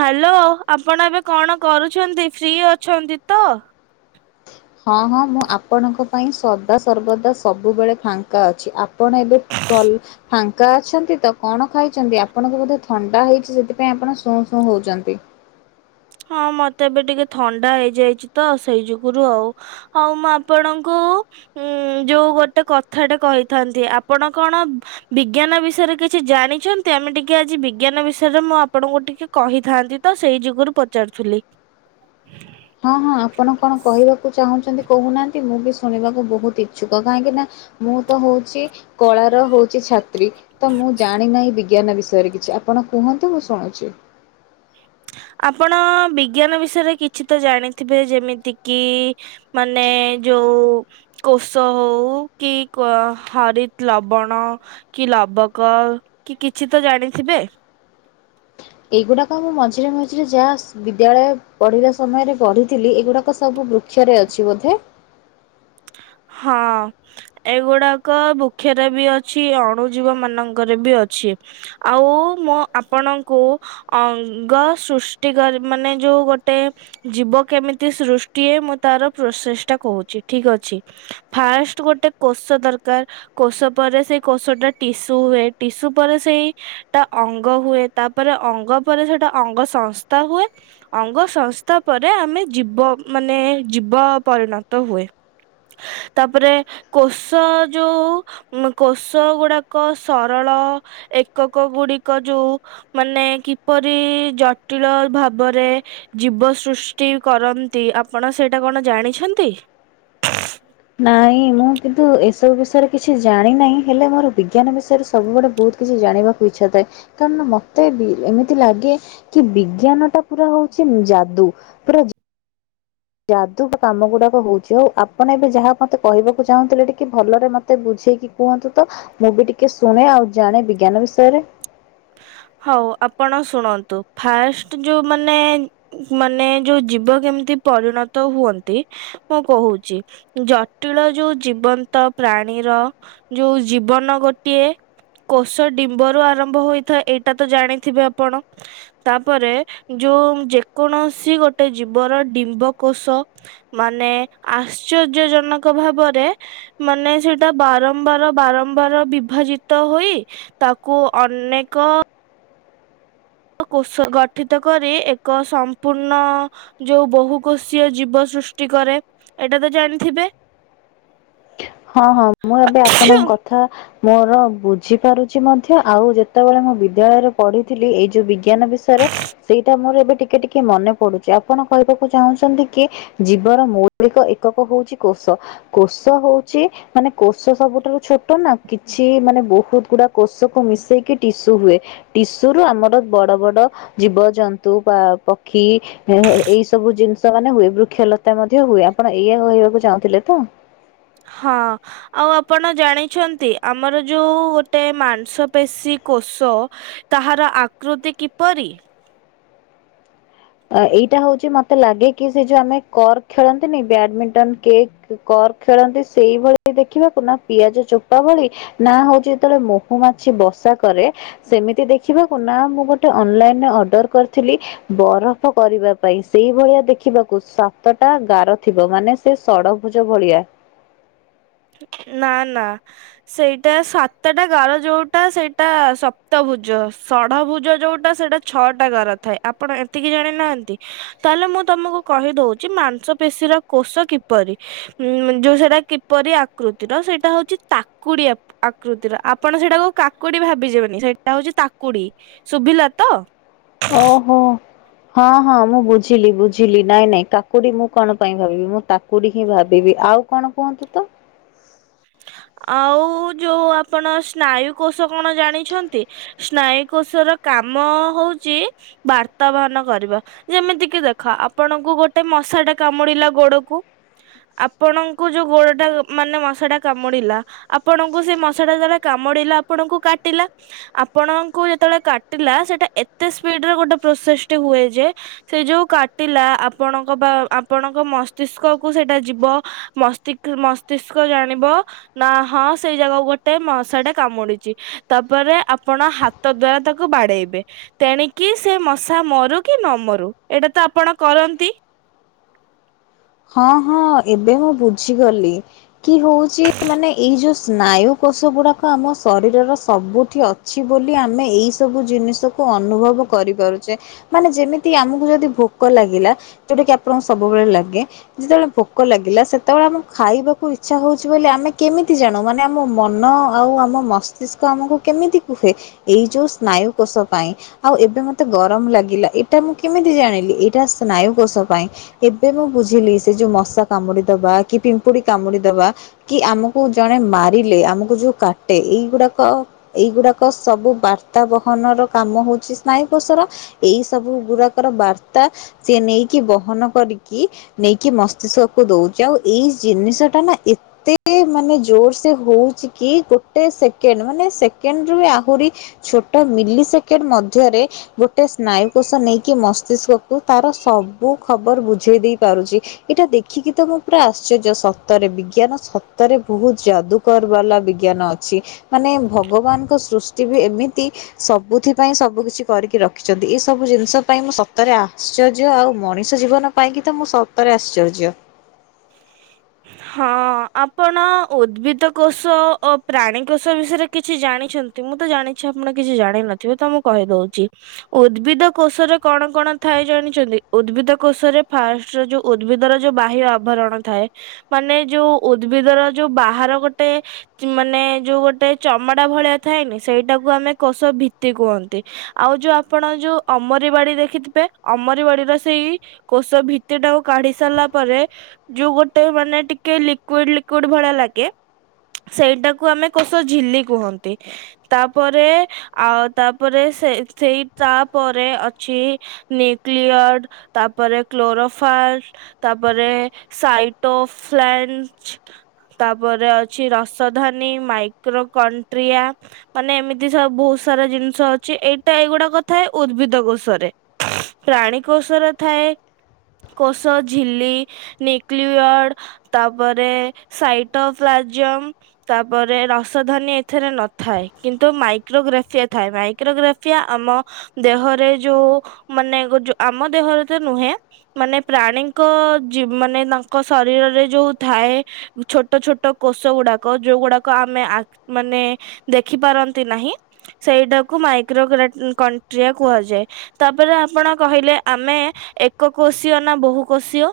Hello ଆପଣ ଏବେ କଣ କରୁଛନ୍ତି? ଫ୍ରି ଅଛନ୍ତି ତ? ହଁ ହଁ ମୁଁ ଆପଣଙ୍କ ପାଇଁ ସଦା ସର୍ବଦା ସବୁବେଳେ ଫାଙ୍କା ଅଛି। ଆପଣ ଏବେ [unintelligible] ଫାଙ୍କା ଅଛନ୍ତି ତ। କଣ ଖାଇଛନ୍ତି? ଆପଣଙ୍କୁ ବୋଧେ ଥଣ୍ଡା ହେଇଛି ସେଥିପାଇଁ ଆପଣ ଶୁଁ ଶୁଁ ହଉଛନ୍ତି? ହଁ ମତେ ଏବେ ଟିକେ ଥଣ୍ଡା ହେଇଯାଇଛି ତ ସେଇ ଯୋଗୁରୁ ଆଉ। ହଉ ମୁଁ ଆପଣଙ୍କୁ ଉଁ ଯୋଉ ଗୋଟେ କଥାଟେ କହିଥାନ୍ତି। ଆପଣ କଣ ବିଜ୍ଞାନ ବିଷୟରେ କିଛି ଜାଣିଛନ୍ତି? ଆମେ ଟିକେ ଆଜି ବିଜ୍ଞାନ ବିଷୟରେ ମୁଁ ଆପଣଙ୍କୁ ଟିକେ କହିଥାନ୍ତି ତ ସେଇ ଯୁଗରୁ ପଚାରୁଥିଲି। ହଁ ହଁ ଆପଣ କଣ କହିବାକୁ ଚାହୁଁଛନ୍ତି କହୁନାହାନ୍ତି? ମୁଁ ବି ଶୁଣିବାକୁ ବହୁତ ଇଛୁକ କାହିଁକି ନା ମୁଁ ତ ହଉଛି କଳାର ହଉଛି ଛାତ୍ରୀ। ତ ମୁଁ ଜାଣି ନାହିଁ ବିଜ୍ଞାନ ବିଷୟରେ କିଛି ଆପଣ କୁହନ୍ତୁ ମୁଁ ଶୁଣୁଛି। ଆପଣ ବିଜ୍ଞାନ ବିଷୟରେ କିଛି ତ ଜାଣିଥିବେ। ଯେମିତି କିି ମାନେ ଯୋଉ କୋଷ ହଉ କି କ ହରିତ ଲବଣ କି ଲାବକ କି କିଛି ତ ଜାଣିଥିବେ? ଏଗୁଡାକ ମୁଁ ମଝିରେ ମଝିରେ ଯାହା ସ ବିଦ୍ୟାଳୟ ପଢିବା ସମୟରେ ପଢିଥିଲି। ଏଗୁଡାକ ସବୁ ବୃକ୍ଷରେ ଅଛି ବୋଧେ? ହଁ। ଏଗୁଡାକ ବୃକ୍ଷରେ ବି ଅଛି। ଅଣୁଜୀବ ମାନଙ୍କରେ ବି ଅଛି। ଆଉ ମୁଁ ଆପଣଙ୍କୁ ଅଙ୍ଗ ସୃଷ୍ଟି କାରି, ମାନେ ଯୋଉ ଗୋଟେ ଜୀବ କେମିତି ସୃଷ୍ଟି ହୁଏ, ମୁଁ ତାର ପ୍ରୋସେସ ଟା କହୁଚି, ଠିକ ଅଛି। ଫାଷ୍ଟ ଗୋଟେ କୋଷ ଦରକାର। କୋଷ ପରେ ସେଇ କୋଷ ଟା ଟିସୁ ହୁଏ। ଟିସୁ ପରେ ସେଇ ଟା ଅଙ୍ଗ ହୁଏ। ତାପରେ ଅଙ୍ଗ ପରେ ଯଉଟା ଅଙ୍ଗ ସଂସ୍ଥା ହୁଏ। ଅଙ୍ଗ ସଂସ୍ଥା ପରେ ଆମେ ଜୀବ ମାନେ ଜୀବ ପରିଣତ ହୁଏ। ତାପରେ କୋଷ ଯୋଉ ଉ କୋଷ ଗୁଡାକ ସରଳ, ଏକକ ଗୁଡିକ ଯୋଉ ମାନେ କିପରି ଜଟିଳ ଭାବରେ ଜୀବ ସୃଷ୍ଟି କରନ୍ତି, ଆପଣ ସେଇଟା କଣ ଜାଣିଛନ୍ତି? [inaudible] ନାଇଁ ମୁଁ କିନ୍ତୁ ଏସବୁ ବିଷୟରେ କିଛି ଜାଣି ନାହିଁ। ହେଲେ ମୋର ବିଜ୍ଞାନ ବିଷୟରେ ସବୁବେଳେ ବହୁତ କିଛି ଜାଣିବାକୁ ଇଛା ଥାଏ। କାରଣ ମତେ ବି ଏମିତି ଲାଗେ କି ବିଜ୍ଞାନ ଟା ପୁରା ହଉଚି ନି ଯାଦୁ। ପୁରା ଯାଦୁ କାମ ଗୁଡାକ ହଉଚି। ଆଉ ଆପଣ ଏବେ ଯାହା ମତେ କହିବାକୁ ଚାହୁଁଥିଲେ ଟିକେ ଭଲରେ ମତେ ମତେ ବୁଝେଇକି କୁହନ୍ତୁ ତ। ମୁଁ ବି ଟିକେ ଶୁଣେ, ଆଉ ଜାଣେ ବିଜ୍ଞାନ ବିଷୟରେ। ହଉ ଆପଣ ଶୁଣନ୍ତୁ, ଫାଷ୍ଟ ଯୋଉ ମାନେ ମାନେ ଯୋଉ ଜୀବ କେମିତି ପରିଣତ ହୁଅନ୍ତି? ମୁଁ କହୁଚି। ଜଟିଳ ଯୋଉ ଜୀବନ୍ତ ପ୍ରାଣୀର ଯୋଉ ଜୀବନ ଗୋଟିଏ କୋଷ ଡିମ୍ବରୁ ଆରମ୍ଭ ହୋଇ ଥାଏ। ଏଇଟା ତ ଜାଣିଥିବେ ଆପଣ? ତାପରେ ଯୋଉ ଯେକୌଣସି ଗୋଟେ ଜୀବର ଡିମ୍ବକୋଷ ମାନେ ଆଶ୍ଚର୍ଯ୍ୟ ଜନକ ଭାବରେ ମାନେ ସେଇଟା ବାରମ୍ବାର ବାରମ୍ବାର ବିଭାଜିତ ହୋଇ ତାକୁ ଅନେକ କୋଷ ଗଠିତ କରି, ଏକ ସମ୍ପୂର୍ଣ୍ଣ ଯୋଉ ବହୁ କୋଷୀୟ ଜୀବ ସୃଷ୍ଟି କରେ। ଏଇଟା ତ ଜାଣିଥିବେ? ହଁ, ହଁ, ମୁଁ ଏବେ ଆପଣଙ୍କ କଥା କଥା ମୋର ବୁଝି ପାରୁଛି ମଧ୍ୟ। ଆଉ ଯେତେବେଳେ ମୁଁ ବିଦ୍ୟାଳୟରେ ପଢିଥିଲି, ଏଇ ଯୋଉ ବି ବିଜ୍ଞାନ ବିଷୟରେ ସେଇଟା ମୋର ଏବେ ଟିକେ ଟିକେ ମନେ ପଡୁଚି। ଆପଣ କହିବାକୁ ଚାହୁଁଛନ୍ତି କି, ଜୀବର ମୌଳିକ ଏକକ ହଉଛି କୋଶ। କୋଷ ହଉ ଚି। ମାନେ କୋଷ ସବୁଠାରୁ ଛୋଟ ନା କିଛି ମାନେ ବହୁତ ଗୁଡା କୋଷ କୁ ମିଶେଇକି ଟିସୁ ହୁଏ। ଟିସୁ ରୁ ଆମର ବଡ ବଡ ଜୀବଜନ୍ତୁ ବା ପକ୍ଷୀ ଏ ଏଇ ସବୁ ଜିନିଷ ମାନେ ହୁଏ। ବୃକ୍ଷଲତା ମଧ୍ୟ ହୁଏ। ଆପଣ ଏଇଆ କହିବାକୁ ଚାହୁଁଥିଲେ ତ? ହଁ। ଆଉ ଆପଣ ଜାଣିଛନ୍ତି ଆମର ଯୋଉ ଗୋଟେ ମାଂସ ପେଶୀ କୋଷ ତାହାର ଆକୃତି କିପରି? ଏଇଟା ହଉଛି ମତେ ଲାଗେ କି ସେ ଯୋଉ ଆମେ କର୍କ ଖେଳନ୍ତିନି ବ୍ୟାଡମିଣ୍ଟନ କେକ୍ କକ୍ ଖେଳନ୍ତି ସେଇଭଳି ଦେଖିବାକୁ ନା ପିଆଜ ଚୋପା ଭଳି ନା ହଉଛି ଯେତେବେଳେ ମହୁ ମାଛି ବସା କରେ ସେମିତି ଦେଖିବାକୁ ନା ମୁଁ ଗୋଟେ ଅନଲାଇନରେ ଅର୍ଡର କରିଥିଲି ବରଫ କରିବା ପାଇଁ ସେଇ ଭଳିଆ ଦେଖିବାକୁ ସାତଟା ଗାର ଥିବ ମାନେ ସେ ଷଡଭୁଜ ଭଳିଆ। ନା ନା। ସେଇଟା ସାତଟା ଗାର ଯୋଉଟା ସେଇଟା ସପ୍ତଭୁଜ ଷଢ ଭୁଜ ଯୋଉଟା ସେଇଟା ଛଅଟା ଗାର ଥାଏ ଆପଣ ଏତିକି ଜାଣି ନାହାନ୍ତି? ତାହେଲେ ମୁଁ ତମକୁ କହିଦଉଛି ମାଂସ ପେଶୀର କୋଷ କିପରି? ଉଁ ଯୋଉ ସେଇଟା କିପରି ଆକୃତିର ସେଇଟା ହଉଛି ତାକୁଡି ଆ ଆକୃତିର ଆପଣ ସେଇଟାକୁ କାକୁଡି ଭାବିଯିବେନି ସେଇଟା ହଉଛି ତାକୁଡି। ଶୁଭିଲା ତ। ଓହୋ। ହଁ ହଁ ମୁଁ ବୁଝିଲି ବୁଝିଲି ନାଇଁ ନାଇଁ କାକୁଡି ମୁଁ କଣ ପାଇଁ ଭାବିବି ମୁଁ ତାକୁଡି ହିଁ ଭାବିବି ଆଉ କଣ କୁହନ୍ତୁ ତ? ଆଉ ଯୋଉ ଆପଣ ସ୍ନାୟୁ କୋଷ କଣ ଜାଣିଛନ୍ତି? ସ୍ନାୟୁ କୋଶ ର କାମ ହଉଛି ବାର୍ତ୍ତା ବାହନ କରିବା। ଯେମିତି କିି ଦେଖ ଆପଣଙ୍କୁ ଗୋଟେ ମଶା ଟା କାମୁଡିଲା ଗୋଡକୁ ଆପଣଙ୍କୁ ଯୋଉ ଗୋଡ ଟା ମାନେ ମଶା ଟା କାମୁ କାମୁଡିଲା ଆପଣଙ୍କୁ ସେ ମଶାଟା ଯେତେବେଳେ କାମୁଡିଲା ଆପଣଙ୍କୁ କାଟିଲା ଆପଣଙ୍କୁ ଯେତେବେଳେ କାଟିଲା ସେଟା ଏତେ ସ୍ପିଡରେ ଗୋଟେ ପ୍ରୋସେସଟି ହୁଏ ଯେ ସେ ଯୋଉ କାଟିଲା ଆପଣଙ୍କ ବା ଆପଣଙ୍କ ମସ୍ତିଷ୍କ କୁ ସେଇଟା ଯିବ। ମସ୍ତିଷ୍କ ମସ୍ତିଷ୍କ ଜାଣିବ। ନା ହଁ ସେଇ ଜାଗାକୁ ଗୋଟେ ମଶାଟେ କାମୁଡିଛି। ତାପରେ ଆପଣ ହାତ ଦ୍ଵାରା ତାକୁ ବାଡେଇବେ। ତେଣିକି ସେ ମଶା ମରୁ କି ନ ମରୁ ଏଇଟା ତ ଆପଣ କରନ୍ତି। ହଁ ହଁ ଏବେ ହଁ ବୁଝିଗଲି। କି ହଉଛି ମାନେ ଏଇ ଯୋଉ ସ୍ନାୟୁ କୋଷ ଗୁଡାକ ଆମ ଶରୀରର ସବୁଠି ଅଛି ବୋଲି ଆମେ ଏଇ ସବୁ ଜିନିଷକୁ ଅନୁଭବ କରିପାରୁଛେ। ମାନେ ଯେମିତି ଆମକୁ ଯଦି ଭୋକ ଲାଗିଲା ଯୋଉଟା କିି ଆପଣଙ୍କୁ ସବୁବେଳେ ଲାଗେ। ଯେତେବେଳେ ଭୋକ ଲାଗିଲା ସେତେବେଳେ ଆମକୁ ଖାଇବାକୁ ଇଚ୍ଛା ହଉଛି ବୋଲି ଆମେ କେମିତି ଜାଣୁ ମାନେ ଆମ ମନ ଆଉ ଆମ ମସ୍ତିଷ୍କ ଆମକୁ କେମିତି କୁହେ ଏଇ ଯେଉଁ ସ୍ନାୟୁକୋଷ ପାଇଁ। ଆଉ ଏବେ ମତେ ଗରମ ଲାଗିଲା ଏଇଟା ମୁଁ କେମିତି ଜାଣିଲି ଏଇଟା ସ୍ନାୟୁ କୋଷ ପାଇଁ। ଏବେ ମୁଁ ବୁଝିଲି ସେ ଯଉ ମଶା କାମୁଡି ଦବା କି ପିମ୍ପୁଡି କାମୁଡି ଦବା। କି ଆମକୁ ଜଣେ ମାରିଲେ ଆମକୁ ଯୋଉ କାଟେ ଏଇଗୁଡାକ ଏଇଗୁଡାକ ସବୁ ବାର୍ତ୍ତା ବହନ ର କାମ ହଉଛି ସ୍ନାୟୁକୋଷର। ଏଇ ସବୁ ଗୁଡାକର ବାର୍ତ୍ତା ସେ ନେଇକି ବହନ କରିକି ନେଇକି କି ମସ୍ତିଷ୍କକୁ ଦେଉଛି ଆଉ ଏଇ ଜିନିଷଟା ନା ଏ ଏତେ ମାନେ ଜୋର ସେ ହଉଛି କି ଗୋଟେ ସେକେଣ୍ଡ ମାନେ ସେକେଣ୍ଡ ରୁ ଆହୁରି। ଛୋଟ ମିଲି ସେକେଣ୍ଡ ମଧ୍ୟରେ ଗୋଟେ ଗୋଟେ ସ୍ନାୟୁକୋଷ ନେଇକି ମସ୍ତିଷ୍କକୁ ତାର ସବୁ ଖବର ବୁଝେଇ ଦେଇ ପାରୁଛି। ଏଇଟା ଦେଖିକି ତ ମଁ ପୁରା ଆଶ୍ଚର୍ଯ୍ୟ ସତରେ ବିଜ୍ଞାନ ସତରେ ବହୁତ ଯାଦୁ କର ବାଲା ବିଜ୍ଞାନ ଅଛି ମାନେ ଭଗବାନଙ୍କ ସୃଷ୍ଟି ବି ଏମିତି। ସବୁଥି ପାଇଁ ସବୁ କିିଛି କରିକି ରଖିଛନ୍ତି ଏଇ ସବୁ ଜିନିଷ ପାଇଁ ମୁଁ ସତରେ ଆ ଆଶ୍ଚର୍ଯ୍ୟ ଆଉ ମଣିଷ ଜୀବନ ପାଇଁ କି ତ ମୁଁ ସତରେ ଆଶ୍ଚର୍ଯ୍ୟ। ହଁ ଆପଣ ଉଦ୍ଭିଦ କୋଷ ଓ ପ୍ରାଣୀ କୋଷ ବିଷୟରେ କିଛି ଜାଣିଛ? ମୁଁ ତ ଜାଣିଛି ଆପଣ କିଛି ଜାଣିନଥିବେ ତ ମୁଁ କହିଦଉଛି। ଉଦ୍ଭିଦ କୋଷରେ କଣ କଣ ଥାଏ ଜାଣିଛନ୍ତି ଉଦ୍ଭିଦ କୋଷରେ ଫାଷ୍ଟ ଯୋଉ ଉଦ୍ଭିଦର ଯୋଉ ବାହ୍ୟ ଆଭରଣ ଥାଏ। ମାନେ ଯୋଉ ଉଦ୍ଭିଦ ର ଯୋଉ ବାହାର ଗୋଟେ ମାନେ ଯୋଉ ଗୋଟେ ଚମଡା ଭଳିଆ ଥାଏନି ସେଇଟାକୁ ଆମେ କୋଷ ଭିତି କୁହନ୍ତି। ଆଉ ଯୋଉ ଆପଣ ଯୋଉ ଅମରି ବାଡି ଦେଖିଥିବେ ଅମର ବାଡିର ସେଇ କୋଷ ଭିତ୍ତି ଟାକୁ କାଢି ସାରିଲା ପରେ ଯୋଉ ଗୋଟେ ମାନେ ଟିକେ ଲିକୁଇଡ ଲିକୁଇଡ ଭଳିଆ ଲାଗେ। ସେଇଟାକୁ ଆମେ କୋଷ ଝିଲି କୁହନ୍ତି। ତାପରେ ଆ ତାପରେ ସେ ସେଇ ତାପରେ ଅଛି। ନିୁକ୍ଲିୟଡ଼ ତାପରେ କ୍ଲୋରୋଫାଲ ତାପରେ ସାଇଟ ଅଫ ଲେନ୍ସ। ତାପରେ ଅଛି ରସଧନୀ ମାଇକ୍ରୋ କଣ୍ଟ୍ରିଆ। ମାନେ ଏମିତି ସବ ବହୁତ ସାରା ଜିନିଷ ଅଛି ଏଇଟା ଏଇଗୁଡା କଥା ଉଦ୍ଭିଦ କୋଷରେ। ପ୍ରାଣୀ କୋଷର ଥାଏ କୋଷ ଝିଲି ନି ନ୍ୟୁକ୍ଲିଅଡ଼ ତାପରେ ସାଇଟ ପ୍ଜିମ୍ ତାପରେ ରସଧନୀ ଏଥିରେ ନଥାଏ କିନ୍ତୁ ମାଇକ୍ରୋଗ୍ରାଫିଆ ଥାଏ ମାଇକ୍ରୋଗ୍ରାଫିଆ ଆମ ଦେହରେ ଯୋଉ ମାନେ ଆମ ଦେହରେ ତ ନୁହେଁ। ମାନେ ପ୍ରାଣୀଙ୍କ ମାନେ ତାଙ୍କ ଶରୀରରେ ଯୋଉ ଥାଏ। ଛୋଟ ଛୋଟ କୋଷ ଗୁଡାକ ଯୋଉ ଗୁଡାକ ଆମେ ଆ ମାନେ ଦେଖିପାରନ୍ତି ନାହିଁ ସେଇଟାକୁ ମାଇକ୍ର କଣ୍ଟ୍ରିଆ କୁହାଯାଏ। ତାପରେ ଆପଣ କହିଲେ ଆମେ ଏକ କୋଷୀୟ ନା ବହୁ କୋଷୀୟ?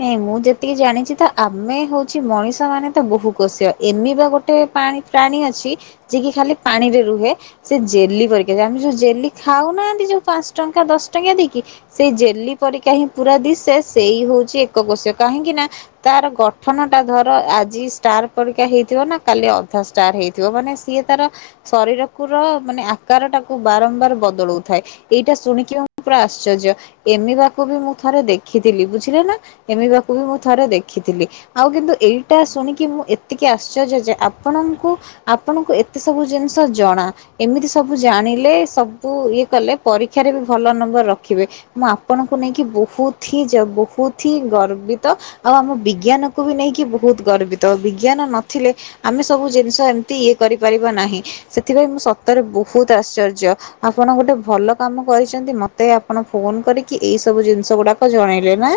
ନାଇଁ ମୁଁ ଯେତିକି ଜାଣିଛି ତ ଆମେ ହଉଛି ମଣିଷ ମାନେ ତ ବହୁ କୋଷୀୟ ଏମି ବା ଗୋଟେ ପାଣି ପ୍ରାଣୀ ଅଛି ଯିଏ କିି ଖାଲି ପାଣିରେ ରୁହେ। ସେ ଜେଲି ପରୀକା ଆମେ ଯୋଉ ଜେଲି ଖାଉନାହାନ୍ତି ଯୋଉ ପାଞ୍ଚ ଟଙ୍କା ଦଶ ଟଙ୍କା ଦେଇକି ସେଇ ଜେଲି ପରିକା ହିଁ ପୁରା ଦିସେ ସେଇ ହଉଛି ଏକକୋଷ କାହିଁକି ନା ତାର ଗଠନଟା ଧର ଆଜି ଷ୍ଟାର ପରିକା ହେଇଥିବ ନା କାଲି ଅଧାଶ ଷ୍ଟାର୍ ହେଇଥିବ ମାନେ ସିଏ ତାର ଶରୀର କୁର ମାନେ ଆକାରଟାକୁ ବାରମ୍ବାର ବଦଳଉଥାଏ। ଏଇଟା ଶୁଣିକି ପୁରା ଆଶ୍ଚର୍ଯ୍ୟ ଏମିବାକୁ ବି ମୁଁ ଥରେ ଦେଖିଥିଲି ବୁଝିଲେ ନା। ଏମିବାକୁ ବି ମୁଁ ଥରେ ଦେଖିଥିଲି। ଆଉ କିନ୍ତୁ ଏଇଟା ଶୁଣିକି ମୁଁ ଏତିକି ଆଶ୍ଚର୍ଯ୍ୟ ଯେ ଆପଣଙ୍କୁ ଆପଣଙ୍କୁ ଏତେ ସବୁ ଜିନିଷ ଜଣା। ଏମିତି ସବୁ ଜାଣିଲେ ସବୁ ଇଏ କଲେ ପରୀକ୍ଷାରେ ବି ଭଲ ନମ୍ବର ରଖିବେ। ମୁଁ ଆପଣଙ୍କୁ ନେଇକି ବହୁତ୍ ହି ଜ ବହୁତ୍ ହି ଗର୍ବିତ ଆଉ ଆମ ବିଜ୍ଞାନକୁ ବି ନେଇକି ବହୁତ ଗର୍ବିତ ବିଜ୍ଞାନ ନଥିଲେ ଆମେ ସବୁ ଜିନିଷ ଏମିତି ଇଏ କରିପାରିବା ନାହିଁ ସେଥିପାଇଁ ମୁଁ ସତରେ ବହୁତ୍ ଆଶ୍ଚର୍ଯ୍ୟ। ଆପଣ ଗୋଟେ ଭଲ କାମ କରିଛନ୍ତି ମତେ ଆପଣ ଫୋନ୍ କରିକି ଏଇ ସବୁ ଜିନିଷ ଗୁଡାକ ଜଣେଇଲେ ନା।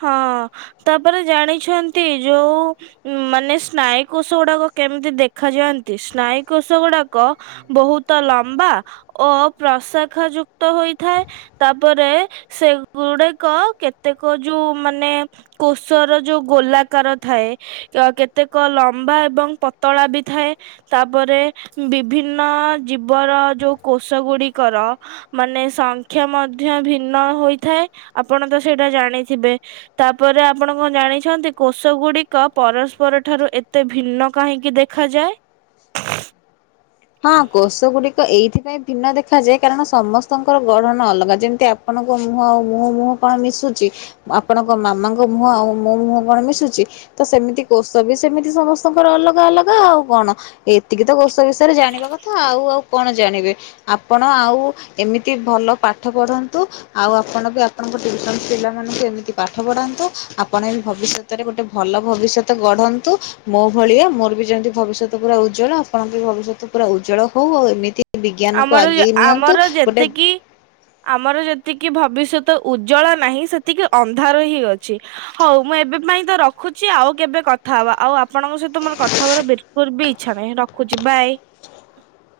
ହଁ ତାପରେ ଜାଣିଛନ୍ତି ଯୋଉ ଉ ମାନେ ସ୍ନାୟୁକୋଶ ଗୁଡାକ କେମିତି ଦେଖାଯାଆନ୍ତି ସ୍ନାୟୁକୋଶ ଗୁଡାକ ବହୁତ ଲମ୍ବା ଓ ପ୍ରଶାଖା ଯୁକ୍ତ ହୋଇଥାଏ। ତାପରେ ସେଗୁଡାକ କେତେକ ଯୋଉ ମାନେ କୋଷର ଯୋଉ ଗୋଲାକାର ଥାଏ। ତ କେତେକ ଲମ୍ବା ଏବଂ ପତଳା ବି ଥାଏ। ତାପରେ ବିଭିନ୍ନ ଜୀବର ଯୋଉ କୋଷ ଗୁଡିକର ମାନେ ସଂଖ୍ୟା ମଧ୍ୟ ଭିନ୍ନ ହୋଇଥାଏ। ଆପଣ ତ ସେଇଟା ଜାଣିଥିବେ। ତାପରେ ଆପଣ କଣ ଜାଣିଛନ୍ତି କୋଷ ଗୁଡିକ ପରସ୍ପର ଠାରୁ ଏତେ ଭିନ୍ନ କାହିଁକି ଦେ ଦେଖାଯାଏ? ହଁ କୋଷ ଗୁଡିକ ଏଇଥିପାଇଁ ଭିନ୍ନ ଦେଖାଯାଏ କାରଣ ସମସ୍ତଙ୍କର ଗଢନ ଅଲଗା। ଯେମିତି ଆ ଆପଣଙ୍କ ମୁହଁ ଆଉ ମୋ ମୁହଁ କଣ ମିଶୁଚି। ଆପଣଙ୍କ ମାମାଙ୍କ ମୁହଁ ଆଉ ମୋ ମୁହଁ କଣ ମିଶୁଚି। ତ ସେମିତି କୋଷ ବି ସେମିତି ସମସ୍ତଙ୍କର ଅଲଗା, ଅଲଗା। ଆଉ କଣ ଏତିକି ତ କୋଷ ରେ ଜାଣିବା କଥା ଆଉ, ଆଉ କଣ ଜାଣିବେ। ଆପଣ ଆଉ ଏମିତି ଭଲ ପାଠ ପଢ଼ନ୍ତୁ। ଆଉ ଆପଣ ବି ଆପଣଙ୍କ ଟ୍ୟୁସନ ପିଲା ମାନଙ୍କୁ ଏମିତି ପାଠ ପଢ଼ାନ୍ତୁ। ଆପଣ ବି ଭବିଷ୍ୟତ ରେ ଗୋଟେ ଭଲ ଭବିଷ୍ୟତ ଗଢନ୍ତୁ, ମୋ ଭଳିଆ ମୋର ବି ଯେମିତି ଭବିଷ୍ୟତ ପୁରା ଉଜ୍ଜ୍ୱଳ। ଆପଣଙ୍କ ବି ଭବିଷ୍ୟତ ପୁରା ଉଜ୍ଜଳ ହଉ। ଆଉ ଏମିତି ବିଜ୍ଞାନକୁ ଆଗେଇ ନିଅନ୍ତୁ ଆମର-ଆମର ଗୋଟେ ଯେତିକି ଆମର ଯେତିକି ଭବିଷ୍ୟତ ଉଜ୍ଜଳ ନାହିଁ ସେତିକି ଅନ୍ଧାର ହିଁ ଅଛି। ହଉ ମୁଁ ଏବେ ପାଇଁ ତ ରଖୁଛି ଆଉ କେବେ କଥା ହବା। ଆଉ ଆପଣଙ୍କ ସହିତ ମୋର କଥା ହବାର ବି ଲକୁଲ୍ ବି ଇଚ୍ଛା ନାହିଁ ରଖୁଚି ବାଏ।